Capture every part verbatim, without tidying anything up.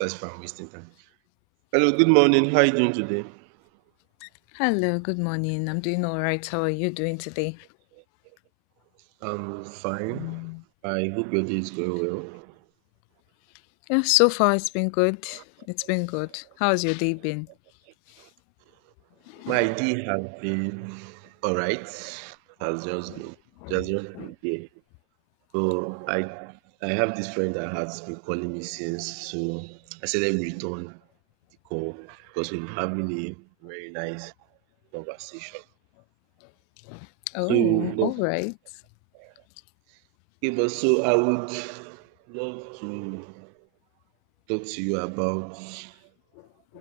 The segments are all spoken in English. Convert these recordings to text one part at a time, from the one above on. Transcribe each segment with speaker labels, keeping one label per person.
Speaker 1: First from wasting time. Hello, good morning. How are you doing today?
Speaker 2: Hello, good morning. I'm doing all right. How are you doing today?
Speaker 1: I'm fine. I hope your day is going well.
Speaker 2: Yeah, so far it's been good. It's been good. How's your day been?
Speaker 1: My day has been alright. Has just been just just been there. So I I have this friend that has been calling me since. So I said let me return the call because we've been having a very nice conversation. So
Speaker 2: Oh, all right.
Speaker 1: okay, but so I would love to talk to you about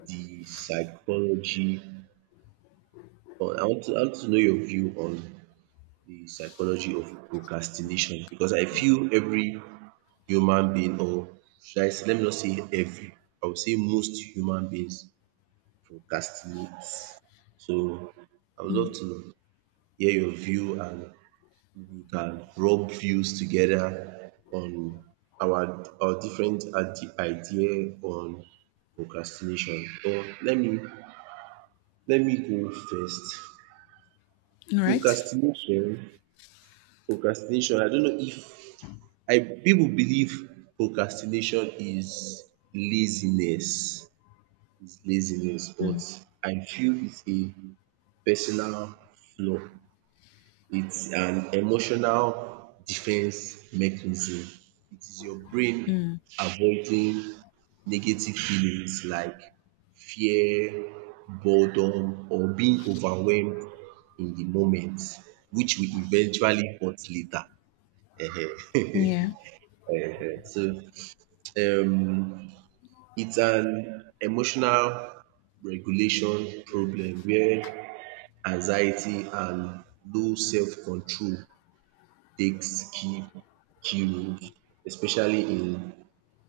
Speaker 1: the psychology, or I want to I want to know your view on the psychology of procrastination, because I feel every human being, or should I say, let me not say every, I would say most human beings procrastinate. So I would love to hear your view and we can rub views together on our our different ide- idea on procrastination. Or let me let me go first.
Speaker 2: All right.
Speaker 1: Procrastination procrastination I don't know if I people believe procrastination is laziness is laziness, but
Speaker 2: Mm.
Speaker 1: I feel it's a personal flaw, it's an emotional defense mechanism. It is your brain avoiding negative feelings like fear, boredom, or being overwhelmed in the moment, which we eventually hurt later.
Speaker 2: Yeah.
Speaker 1: Ehen. So, um, it's an emotional regulation problem where anxiety and low self-control takes key key roles, especially in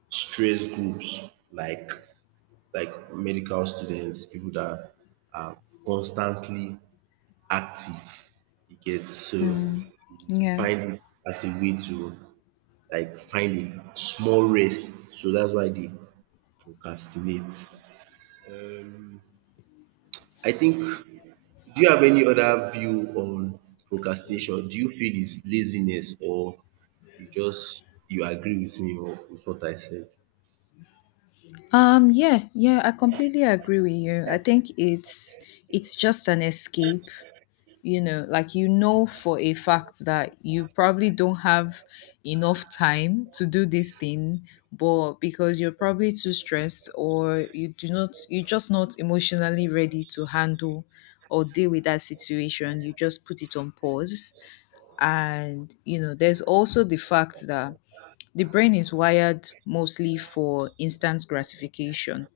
Speaker 1: stress groups like like medical students, people that are constantly active, you get. So
Speaker 2: Mm. Yeah.
Speaker 1: find it as a way to like find a small rest, so that's why they procrastinate. I think, do you have any other view on procrastination? Do you feel it's laziness, or you just, you agree with me or with what I said?
Speaker 2: Um yeah, yeah, I completely agree with you. I think it's it's just an escape. You know like you know for a fact that you probably don't have enough time to do this thing, but because you're probably too stressed, or you do not you're just not emotionally ready to handle or deal with that situation, you just put it on pause. And you know there's also the fact that the brain is wired mostly for instant gratification,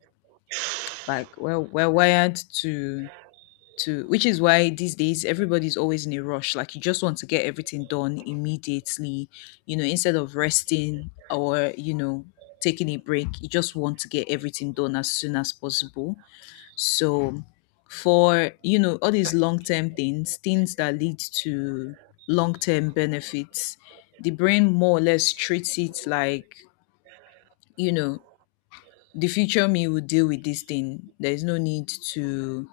Speaker 2: like we're, we're wired to to which is why these days everybody's always in a rush. Like you just want to get everything done immediately, you know instead of resting, or you know taking a break. You just want to get everything done as soon as possible. So for you know all these long-term things things that lead to long-term benefits, the brain more or less treats it like you know the future me will deal with this thing. There is no need to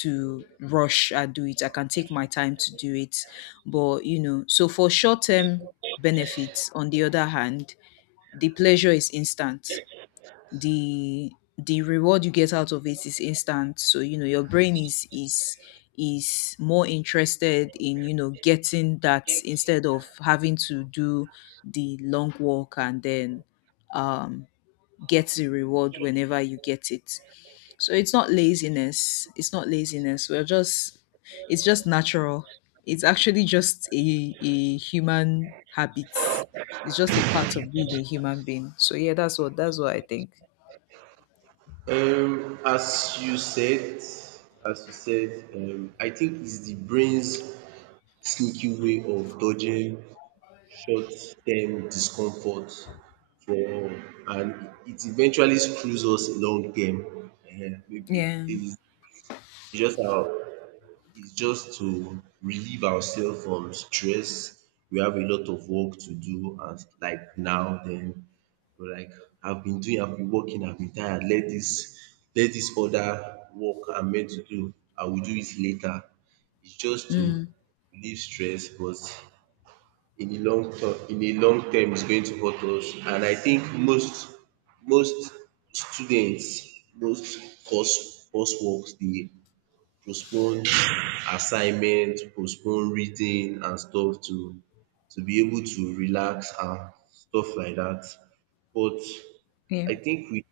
Speaker 2: to rush and do it. I can take my time to do it. But you know, so for short term benefits, on the other hand, the pleasure is instant. The the reward you get out of it is instant. So you know your brain is is is more interested in you know getting that instead of having to do the long walk, and then um get the reward whenever you get it. So it's not laziness. It's not laziness. We're just it's just natural. It's actually just a, a human habit. It's just a part of being a human being. So yeah, that's what that's what I think.
Speaker 1: Um, as you said, as you said, um, I think it's the brain's sneaky way of dodging short-term discomfort for, and it eventually screws us long-term. Ehen, maybe
Speaker 2: Yeah.
Speaker 1: it's it's just our, is just to relieve ourselves from stress. We have a lot of work to do, and like now then we're like, I've been doing, I've been working, I've been tired. Let this, let this other work I'm meant to do, I will do it later. It's just to
Speaker 2: Mm.
Speaker 1: relieve stress, but in the long term, in the long term, it's going to hurt us. And I think most most students, most course courseworks, they postpone assignment, postpone reading and stuff to to be able to relax and stuff like that. But
Speaker 2: Yeah.
Speaker 1: I think we,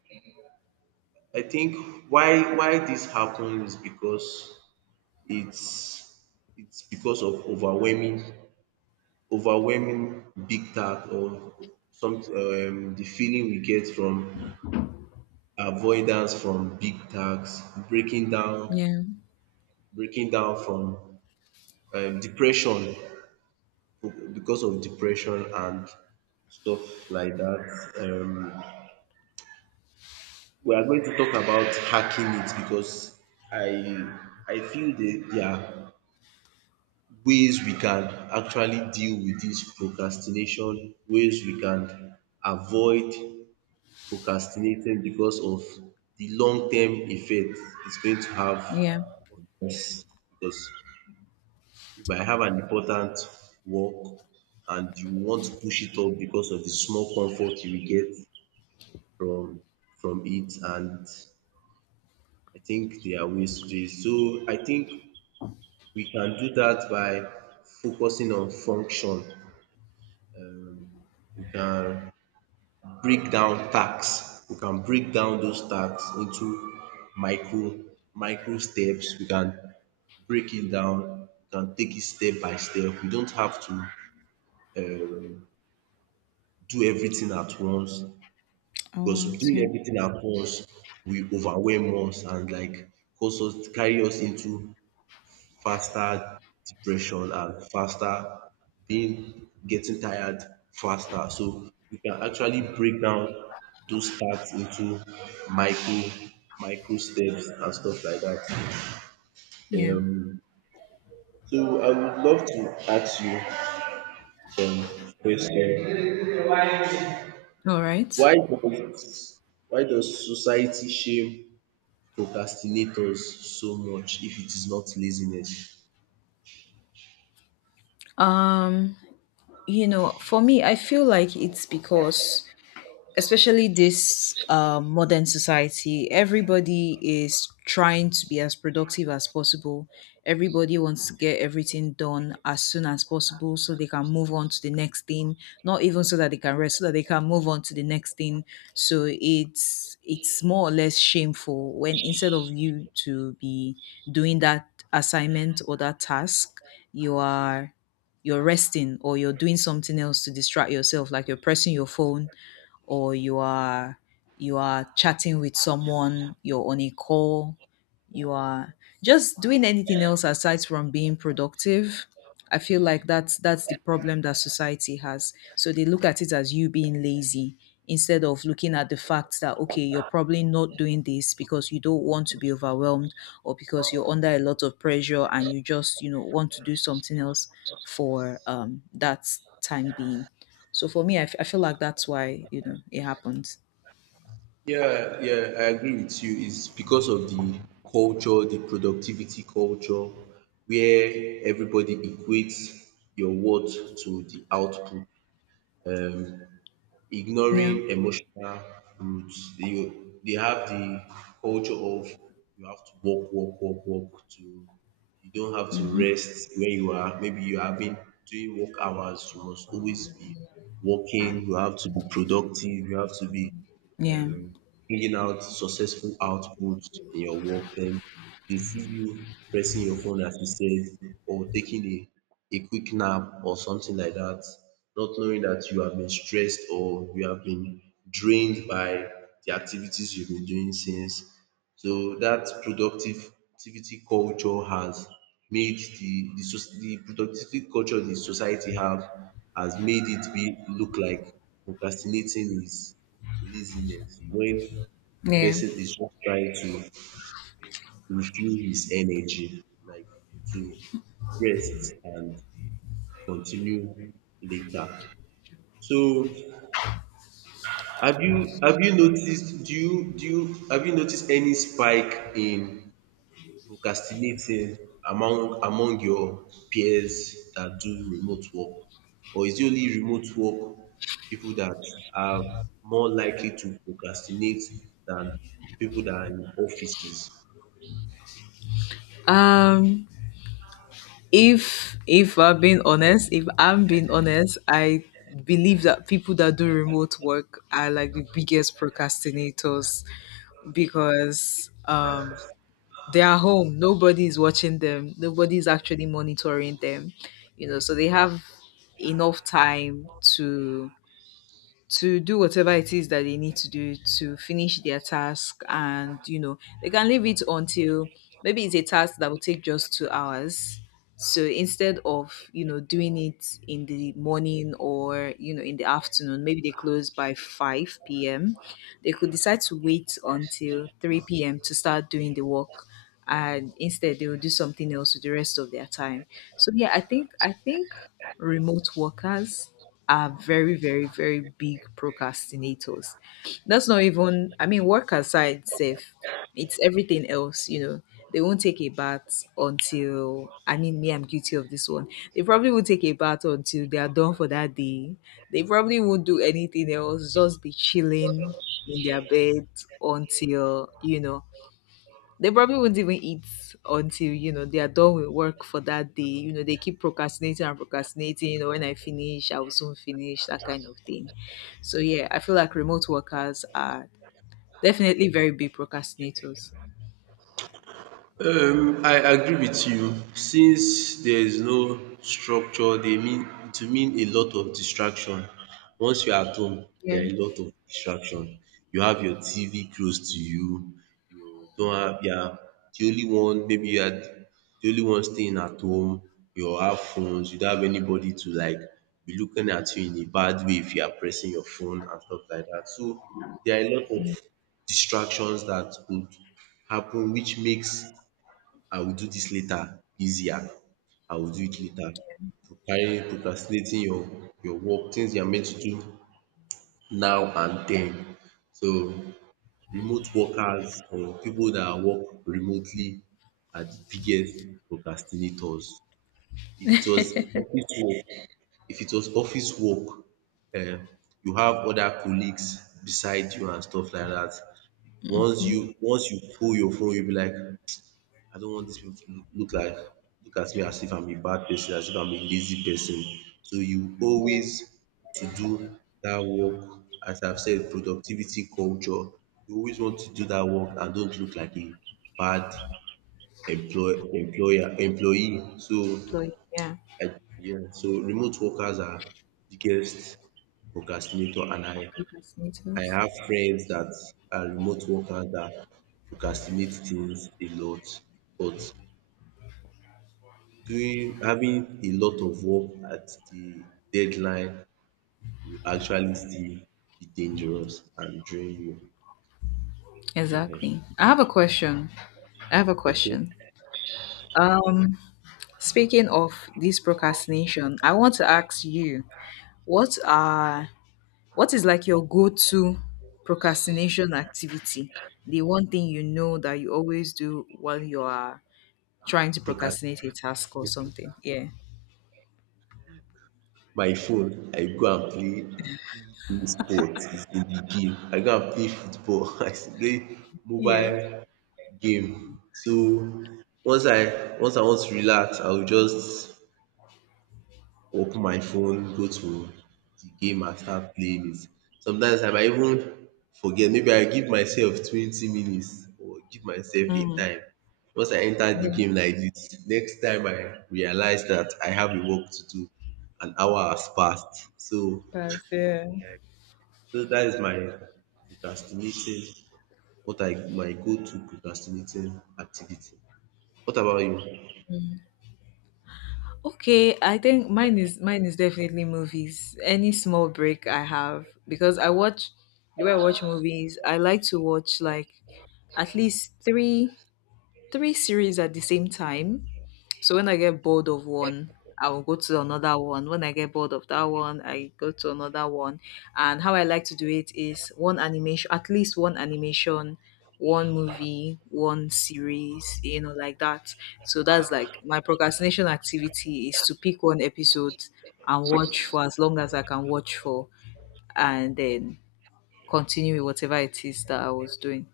Speaker 1: I think why why this happens is because it's it's because of overwhelming overwhelming big task, or some um the feeling we get from avoidance from big task, breaking down
Speaker 2: Yeah.
Speaker 1: breaking down from um depression, because of depression and stuff like that. Um, we are going to talk about hacking it because I I feel that there are ways we can actually deal with this procrastination, ways we can avoid procrastinating because of the long term effect it's going to have
Speaker 2: Yeah.
Speaker 1: on us. Because if I have an important work and you want to push it off because of the small comfort you will get from from it. And I think there are ways to do it. So I think we can do that by focusing on function. Um, we can break down tasks. We can break down those tasks into micro micro steps. We can break it down. We can take it step by step. We don't have to um do everything at once,
Speaker 2: I
Speaker 1: because
Speaker 2: was.
Speaker 1: doing
Speaker 2: Yeah.
Speaker 1: everything at once will overwhelm us and like cause us, carry us into faster depression and faster being getting tired faster. So we can actually break down those tasks into micro micro steps and stuff like that.
Speaker 2: Yeah.
Speaker 1: Um, so I would love to ask you some question.
Speaker 2: All right.
Speaker 1: Why does why does society shame procrastinators so much if it is not laziness?
Speaker 2: Um, you know, for me, I feel like it's because, especially this uh, modern society, everybody is trying to be as productive as possible. Everybody wants to get everything done as soon as possible so they can move on to the next thing, not even so that they can rest, so that they can move on to the next thing. So it's it's more or less shameful when, instead of you to be doing that assignment or that task, you are you're resting, or you're doing something else to distract yourself, like you're pressing your phone or you are you are chatting with someone, you're on a call, you are just doing anything else aside from being productive. I feel like that's that's the problem that society has. So they look at it as you being lazy instead of looking at the fact that, okay, you're probably not doing this because you don't want to be overwhelmed, or because you're under a lot of pressure and you just you know want to do something else for um that time being. So for me, I f- I feel like that's why you know it happens.
Speaker 1: Yeah, yeah, I agree with you. It's because of the culture, the productivity culture, where everybody equates your worth to the output. Um,
Speaker 2: Yeah.
Speaker 1: Ignoring emotional roots. They they have the culture of, you have to work, work, work, work to, you don't have to rest when you are, maybe you have been doing work hours, you must always be working, you have to be productive, you have to be
Speaker 2: Yeah.
Speaker 1: um bringing out successful outputs in your work. Then they see you pressing your phone as you said, or taking a a quick nap or something like that, not knowing that you have been stressed or you have been drained by the activities you've been doing since. So dat productivity culture has made the the soc- the productivity culture the society have has made it be look like procrastinating is laziness, when the
Speaker 2: Yeah.
Speaker 1: person is just trying to refuel his energy, like to rest and continue later. So have you have you noticed do you do you have you noticed any spike in procrastinating among among your peers that do remote work? Or is it only remote work people that are more likely to procrastinate than people that are in offices?
Speaker 2: Um if if I'm being honest, if I'm being honest, I believe that people that do remote work are like the biggest procrastinators, because um they are home. Nobody is watching them. Nobody is actually monitoring them. You know, so they have enough time to to do whatever it is that they need to do to finish their task, and you know they can leave it until maybe it's a task that will take just two hours. So, instead of you know doing it in the morning, or you know in the afternoon, maybe they close by five p m, they could decide to wait until three p m to start doing the work, and instead they will do something else with the rest of their time. So yeah, I think I think remote workers are very very very big procrastinators. That's not even, I mean, work aside safe. It's everything else, you know. They won't take a bath until, I mean, me I'm guilty of this one. They probably will take a bath until they are done for that day. They probably won't do anything else, just be chilling in their bed until you know they probably won't even eat until, you know, they are done with work for that day. You know, they keep procrastinating and procrastinating, you know, when I finish, I will soon finish, that kind of thing. So yeah, I feel like remote workers are definitely very big procrastinators.
Speaker 1: Um, I agree with you. Since there is no structure, they mean it will mean a lot of distraction. Once you're at home,
Speaker 2: Yeah,
Speaker 1: there are a lot of distraction. You have your T V close to you. You don't have, you are the only one, maybe you are the only one staying at home. You have phones. You don't have anybody to like be looking at you in a bad way if you are pressing your phone and stuff like that. So there are a lot of distractions that could happen, which makes I will do this later easier. I will do it later. To carry procrastinating your your work, things you are meant to do now and then. So remote workers or people that work remotely are the biggest procrastinators. If it was office work, if it was office work, um you have other colleagues beside you and stuff like that. Once you once you pull your phone, you will be like, I don't want dis people to look like look at me as if I'm a bad person, as if I'm a lazy person. So you
Speaker 2: yeah,
Speaker 1: always to do that work. As I've said, productivity culture. You always want to do that work and don't look like a bad employ employer employee. So
Speaker 2: employee, yeah,
Speaker 1: I, yeah, so remote workers are biggest procrastinator, and I I
Speaker 2: procrastinators.
Speaker 1: have friends that are remote workers that procrastinate things a lot, but doing, having a lot of work at the deadline will actually still be dangerous and drain you. Ehen.
Speaker 2: Exactly. I have a question. I have a
Speaker 1: Okay.
Speaker 2: question. Um, Speaking of this procrastination, I want to ask you, what are what is like your go to procrastination activity? The one thing you know that you always do while you are trying to
Speaker 1: Procras
Speaker 2: procrastinate a task or something. Yeah.
Speaker 1: my phone, I go and play play sport is in the game. I go and play football, I still play
Speaker 2: Yeah.
Speaker 1: mobile game. So once I once I want to relax, I will just open my phone, go to the game and start playing it. Sometimes I might even forget, maybe I give myself twenty minutes or give myself a
Speaker 2: Mm.
Speaker 1: time. Once I enter the
Speaker 2: Yeah.
Speaker 1: game like this, next time I realize that I have a work to do, an hour has passed. So,
Speaker 2: That's yeah.
Speaker 1: so that is my procrastinating, what I, my go to procrastinating activity. What about you?
Speaker 2: Okay, I think mine is mine is definitely movies. Any small break I have, because I watch the way I watch movies, I like to watch like at least three three series at the same time. So when I get bored of one, I will go to another one. When I get bored of that one, I go to another one. And how I like to do it is one animation, at least one animation, one movie, one series, you know, like that. So that's like my procrastination activity is to pick one episode and watch for as long as I can watch for, and then continue with whatever it is that I was doing.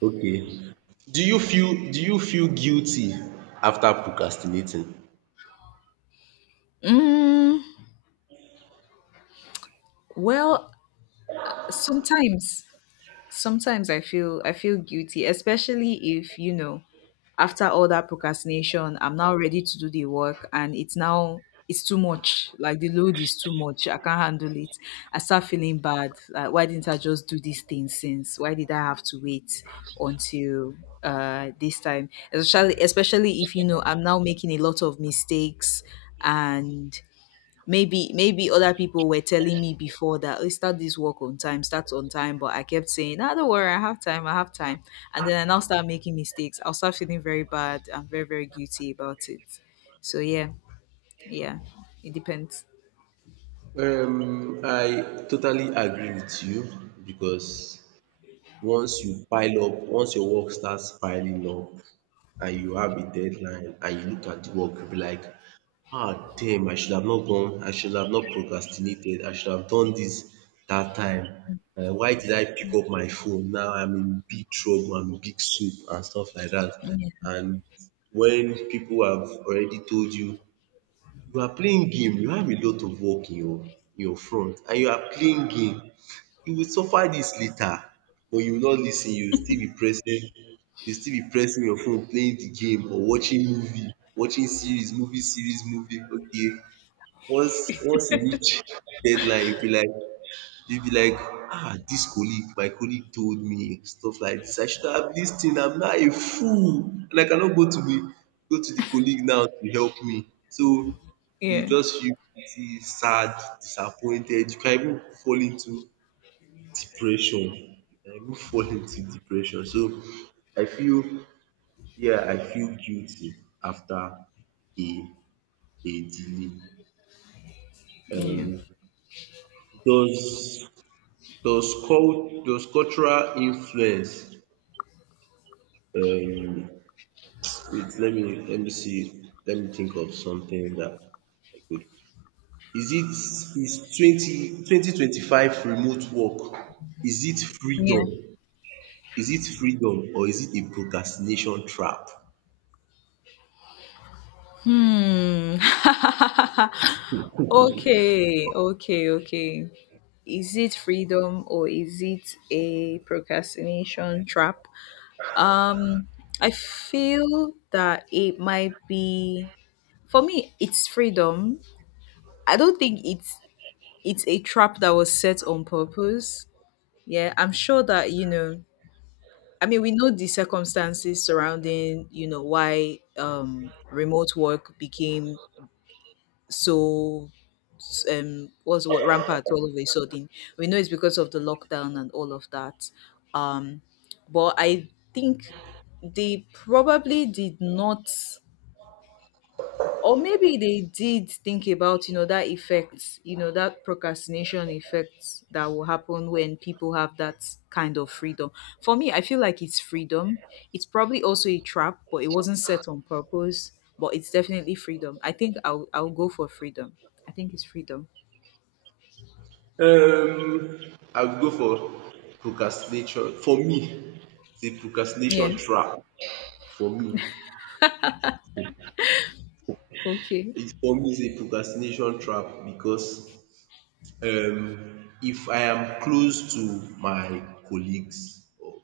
Speaker 1: Okay. Do you feel do you feel guilty after procrastinating?
Speaker 2: Mm, well, sometimes sometimes i feel i feel guilty, especially if you know after all that procrastination, I'm now ready to do the work and it's now it's too much, like the load is too much, I can't handle it. I start feeling bad, like, why didn't I just do this thing since, why did I have to wait until uh this time. Especially especially if you know I'm now making a lot of mistakes, and maybe maybe other people were telling me before that, oh, start this work on time, start on time, but I kept saying, ah, don't worry, I have time, I have time. And then I now start making mistakes. I'll start feeling very bad. I'm very very guilty about it. So yeah. Yeah. It depends.
Speaker 1: Um, I totally agree with you because once you pile up, once your work starts piling up, and you have a deadline and you look at the work, you'll be like, ah, damn, I should have not gone, I should have not procrastinated, I should have done this that time. Uh, why did I pick up my phone? Now I'm in big trouble, I'm in big soup and stuff like that. And when people have already told you, you are playing game, you have a lot of work in your, in your front and you are playing game. You will suffer this later, but you will not lis ten, you will still be pressing, you will still be pressing your phone playing the game, or watching movie, watching series, movie series, movie. Okay, once once you reach deadline, you be like, you be like, ah, this colleague, my colleague told me stuff like this. I should have lis ten, I'm not a fool, and I cannot go to the go to the colleague now to help me. So, you
Speaker 2: Yeah.
Speaker 1: just feel pity, sad, disappointed. You can even fall into depression. You can even fall into depression. So, I feel, yeah, I feel guilty after a a delay.
Speaker 2: Yeah.
Speaker 1: Um does does cult does cultural influence, um wait, let me let me see, let me think of something that I could, is it, is twenty twenty twenty five remote work, is it freedom,
Speaker 2: Yeah.
Speaker 1: is it freedom or is it a procrastination trap?
Speaker 2: Hmm. Okay. Okay. Okay. Is it freedom, or is it a procrastination trap? Um, I feel that it might be, for me, it's freedom. I don't think it's it's a trap that was set on purpose. Yeah, I'm sure that you know. I mean, we know the circumstances surrounding you know why um remote work became so um was what rampant all of a sudden. We know it's because of the lockdown and all of that. Um, but I think they probably did not, or maybe they did think about you know that effect, you know that procrastination effect that will happen when people have that kind of freedom. For me, I feel like it's freedom. It's probably also a trap, but it wasn't set on purpose. But it's definitely freedom. I think i'll, I'll go for freedom. I think it's freedom.
Speaker 1: Um I would go for procrastination. For me, it's a
Speaker 2: Yeah.
Speaker 1: procrastination trap for me.
Speaker 2: Okay,
Speaker 1: It For me, it's a procrastination trap because um if I am close to my colleagues or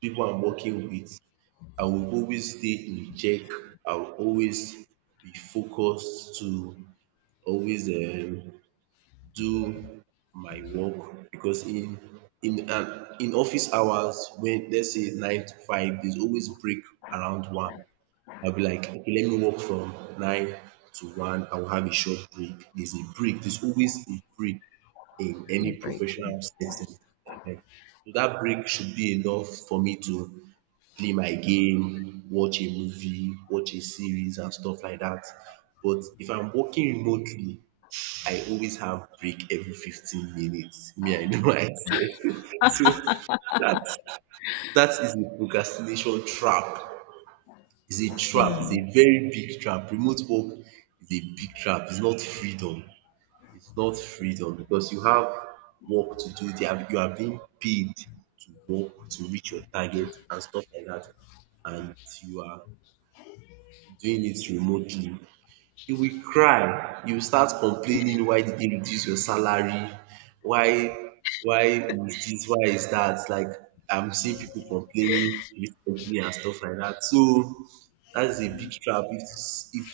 Speaker 1: people I'm working with, I will always stay in check, I will always be focused to always um do my work, because in in um in office hours, when, let's say, nine to five, there's always break around one. I'll be like, okay, let me work from nine to one. I will have a short break. There's a break. There's always a break in
Speaker 2: let me
Speaker 1: any
Speaker 2: break.
Speaker 1: professional setting. Ehen. So that break should be enough for me to play my game, watch a movie, watch a series and stuff like that. But if I'm working remotely, I always have break every fifteen minutes. Me, I know myself. So that that is a procrastination trap. It's a trap. It's a very big trap. Remote work is a big trap. It's not freedom. It's not freedom because you have work to do. They are, you are being paid to work, to reach your target and stuff like that, and you are doing it remotely. You will cry, you will start complaining, why did they reduce your salary? Why why is this? Why is that? Like, I'm seeing people complaining recently and stuff like that. So that's a big trap. if if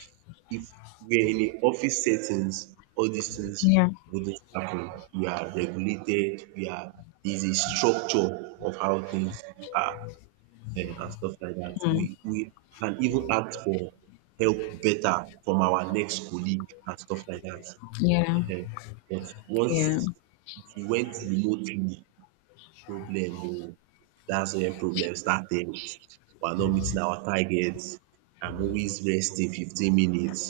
Speaker 1: if we're in a office settings, all these
Speaker 2: Yeah.
Speaker 1: things
Speaker 2: Yeah.
Speaker 1: wouldn't happen. We are regulated, we are there's a structure of how things are, eh, and stuff like that. We
Speaker 2: Hmm.
Speaker 1: we can even ask for help better from our next colleague and stuff like that.
Speaker 2: Yeah.
Speaker 1: Ehen. But once
Speaker 2: Yeah.
Speaker 1: if you went remotely, problem oh, that's when problem started. We are not meeting our targets. I'm always resting fifteen minutes.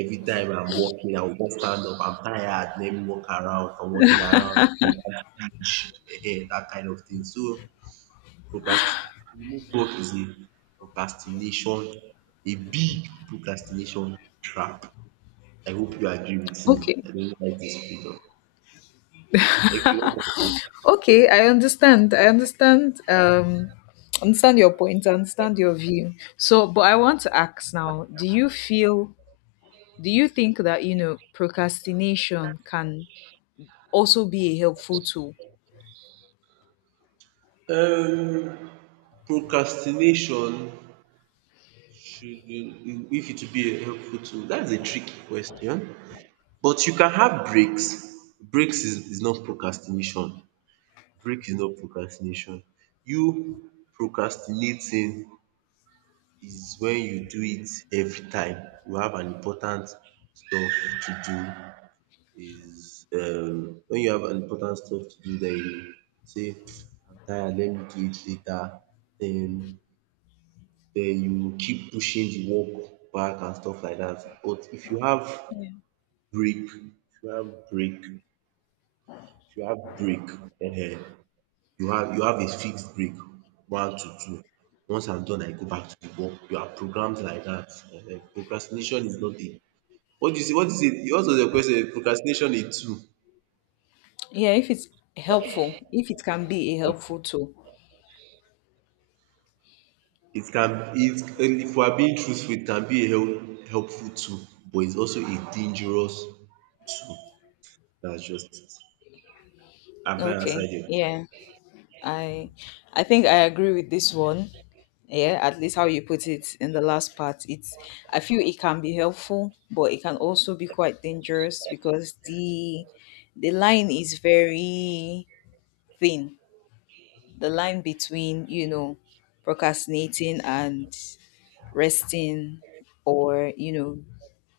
Speaker 1: Every time I'm walking, I will just stand up. I'm tired. Let me walk around. If I'm walking around, I want to reach. Ehen, that kind of thing. So, Procrast remote work is a procrastination, a big procrastination trap. I hope you agree with me.
Speaker 2: Okay.
Speaker 1: I don't like this freedom. Okay, one more thing.
Speaker 2: Okay, I understand. I understand. Um, understand your point. I understand your view. So, but I want to ask now: do you feel? Do you think that you know procrastination can also be a helpful tool?
Speaker 1: Um, procrastination should, if it will be a helpful tool, that's a tricky question. But you can have breaks. Breaks is, is not procrastination. Break is not procrastination. You procrastinating is when you do it every time you have an important stuff to do, is um when you have an important stuff to do. Then you say, I'm tired, let me do it later. Then then you keep pushing the work back and stuff like that. But if you have break if you have break if you have break, um you have you have a fixed break, one to two. Once I'm done, I go back to the work. You are programmed like dat. Um procrastination is not a... what do you say what is a what was your question? Procrastination, a tool?
Speaker 2: Yeah, if it's helpful, if it can be a helpful tool.
Speaker 1: It can. It If we are being truthful, it can be a help helpful tool. But it's also a dangerous tool. Dats just it. Have I
Speaker 2: Okay.
Speaker 1: answered your...
Speaker 2: Yeah. I I think I agree with this one. Yeah, at least how you put it in the last part. It's, I feel it can be helpful, but it can also be quite dangerous, because the the line is very thin. The line between, you know, procrastinating and resting, or you know,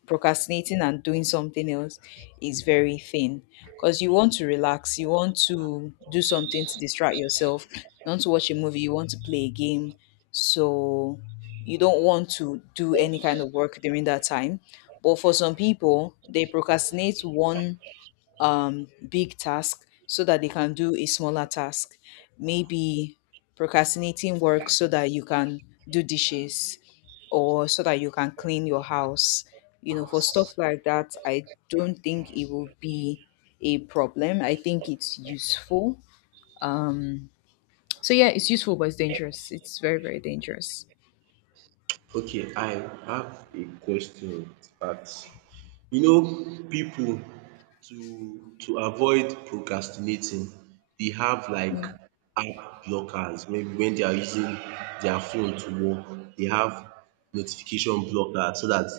Speaker 2: procrastinating and doing something else, is very thin, because you want to relax, you want to do something to distract yourself, you want to watch a movie, you want to play a game. So you don't want to do any kind of work during that time. But for some people, they procrastinate one um, big task so that they can do a smaller task. Maybe procrastinating work so that you can do dishes, or so that you can clean your house. You know, for stuff like that, I don't think it will be a problem. I think it's useful. Um, so yeah, it's useful, but it's dangerous. It's very, very dangerous.
Speaker 1: Okay, I have a question to... You know, people to to avoid procrastinating, they have,
Speaker 2: Yeah.
Speaker 1: like, app blockers. Maybe when they are using their phone to work, they have notification blocker so that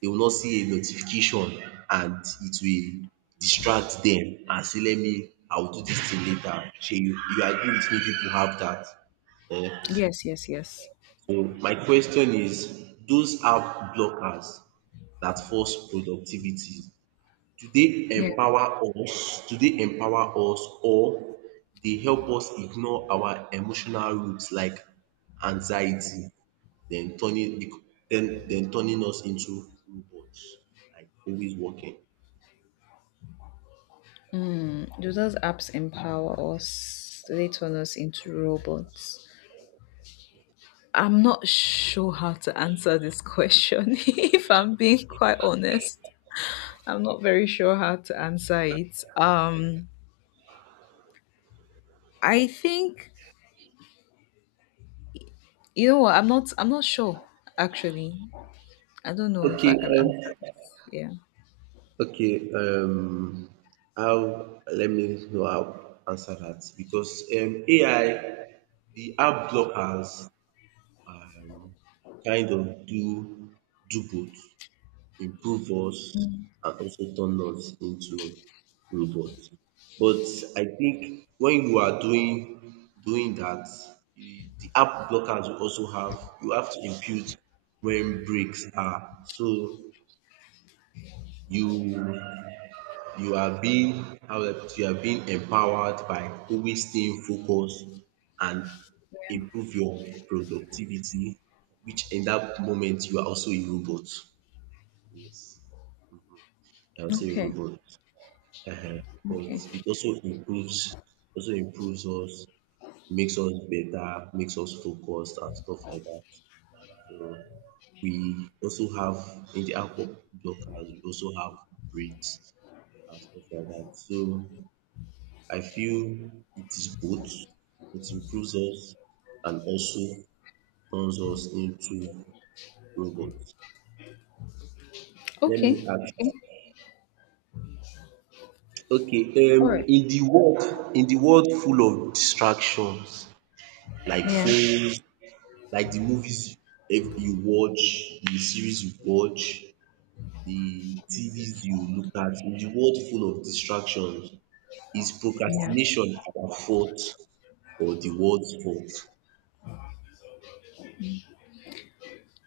Speaker 1: they will not see a notification and it will distract them and say, let me, I will do this thing later. Shey you you agree with me? People have that. Eh? So,
Speaker 2: Yes, yes, yes.
Speaker 1: Mm, my question is, those app blockers that force productivity, do they
Speaker 2: Yeah.
Speaker 1: empower us? Do they empower us, or they help us ignore our emotional roots like anxiety, then turning bec- then then turning us into robots, like always working?
Speaker 2: Mm, Do those apps empower us? Do they turn us into robots? I'm not sure how to answer this question. If I'm being quite honest, I'm not very sure how to answer it. Um, I think, you know what? I'm not. I'm not sure, actually. I don't know if
Speaker 1: Okay,
Speaker 2: I can
Speaker 1: um,
Speaker 2: answer this. Yeah.
Speaker 1: okay, um, I'll... let me know how to answer that, because um A I, the app blockers, um kind of do do both, improve us and also turn us into robots. But I think when you are doing doing that, you- the app blockers will also have... you have to impute when breaks are. So, you you are being... how do I put it? You are being empowered by always staying focused and
Speaker 2: Yeah.
Speaker 1: improve your productivity, which in that moment you are also a robot. Yes, you are also a
Speaker 2: Okay.
Speaker 1: robot. Ehen.
Speaker 2: Okay.
Speaker 1: But it also improves also improves us, makes us better, makes us focused and stuff like that. So we also have in the app of blockers, we also have breaks and stuff like that. So I feel it is both. It improves us and also turns us into robots. Let
Speaker 2: Okay.
Speaker 1: me ask...
Speaker 2: Okay.
Speaker 1: okay, um
Speaker 2: All right.
Speaker 1: in the world in the world full of distractions, like
Speaker 2: Yeah.
Speaker 1: phones, like the movies if you watch, the series you watch, the T Vs you look at, in the world full of distractions, is
Speaker 2: Yeah.
Speaker 1: procrastination our fault or the world's fault?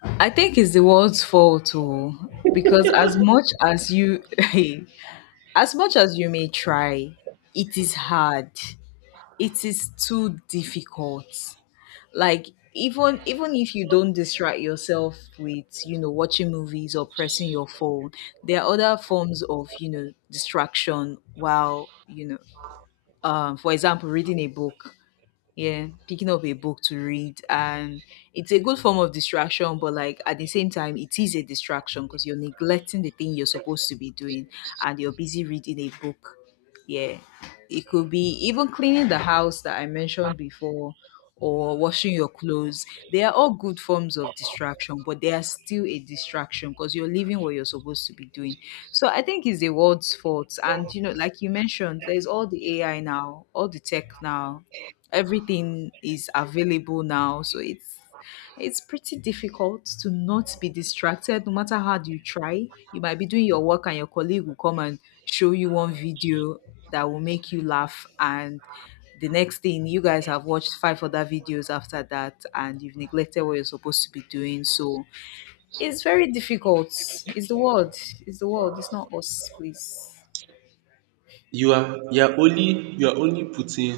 Speaker 2: I think it's the world's fault too, because as much as you, as much as you may try, it is hard. It is too difficult. Like even even if you don't distract yourself with you know watching movies or pressing your phone, there are other forms of you know distraction, while you know um, for example, reading a book. Yeah, picking up a book to read, and it's a good form of distraction, but like at the same time it is a distraction because you're neglecting the thing you're supposed to be doing, and you're busy reading a book. Yeah, it could be even cleaning the house that I mentioned before, or washing your clothes. They are all good forms of distraction, but they are still a distraction because you're leaving what you're supposed to be doing. So I think it's the world's fault. And you know like you mentioned, there's all the A I now, all the tech now, everything is available now, so it's it's pretty difficult to not be distracted no matter how you try. You might be doing your work and your colleague will come and show you one video that will make you laugh, and the next thing, you guys have watched five other videos after that, and you've neglected what you're supposed to be doing. So it's very difficult. It's the world. It's the world. It's not us, please.
Speaker 1: You are you are only you are only putting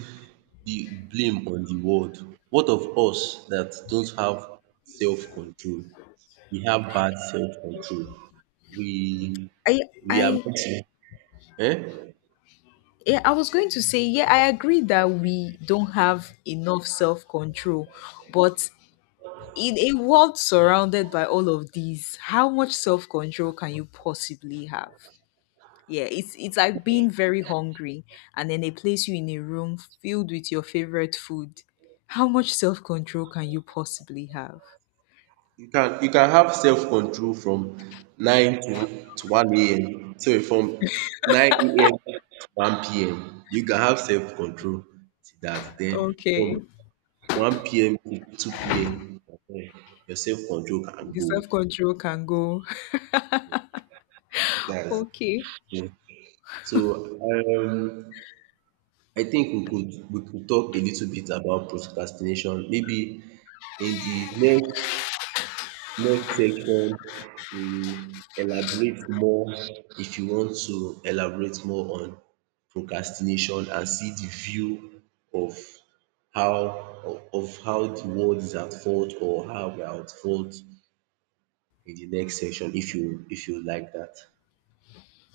Speaker 1: the blame on the world. What of us that don't have self control? We have bad self control. We
Speaker 2: I
Speaker 1: we are
Speaker 2: I
Speaker 1: missing. Eh?
Speaker 2: Yeah, I was going to say, yeah, I agree that we don't have enough self control, but in a world surrounded by all of these, how much self control can you possibly have? Yeah, it's it's like being very hungry, and then they place you in a room filled with your favorite food. How much self control can you possibly have?
Speaker 1: You can you can have self control from nine to to one a m. Sorry, from nine a m to one p m. You can have self control to that. Then from
Speaker 2: Okay,
Speaker 1: one p m to two p m, eh, your self control can
Speaker 2: the
Speaker 1: go.
Speaker 2: self control can go.
Speaker 1: That is
Speaker 2: Okay.
Speaker 1: true. So, um, I think we could we could talk a little bit about procrastination. Maybe in the next next section we elaborate more, if you want to elaborate more on procrastination, and see the view of how of how the world is at fault or how we are at fault in the next section, if you if you like that.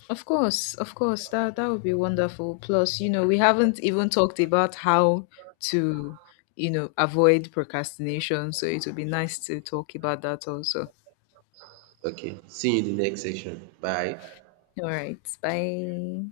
Speaker 2: Of course, of course, that that would be wonderful. Plus, you know, we haven't even talked about how to, you know, avoid procrastination. So it would be nice to talk about that also.
Speaker 1: Okay. See you in the next section. Bye.
Speaker 2: All right, bye.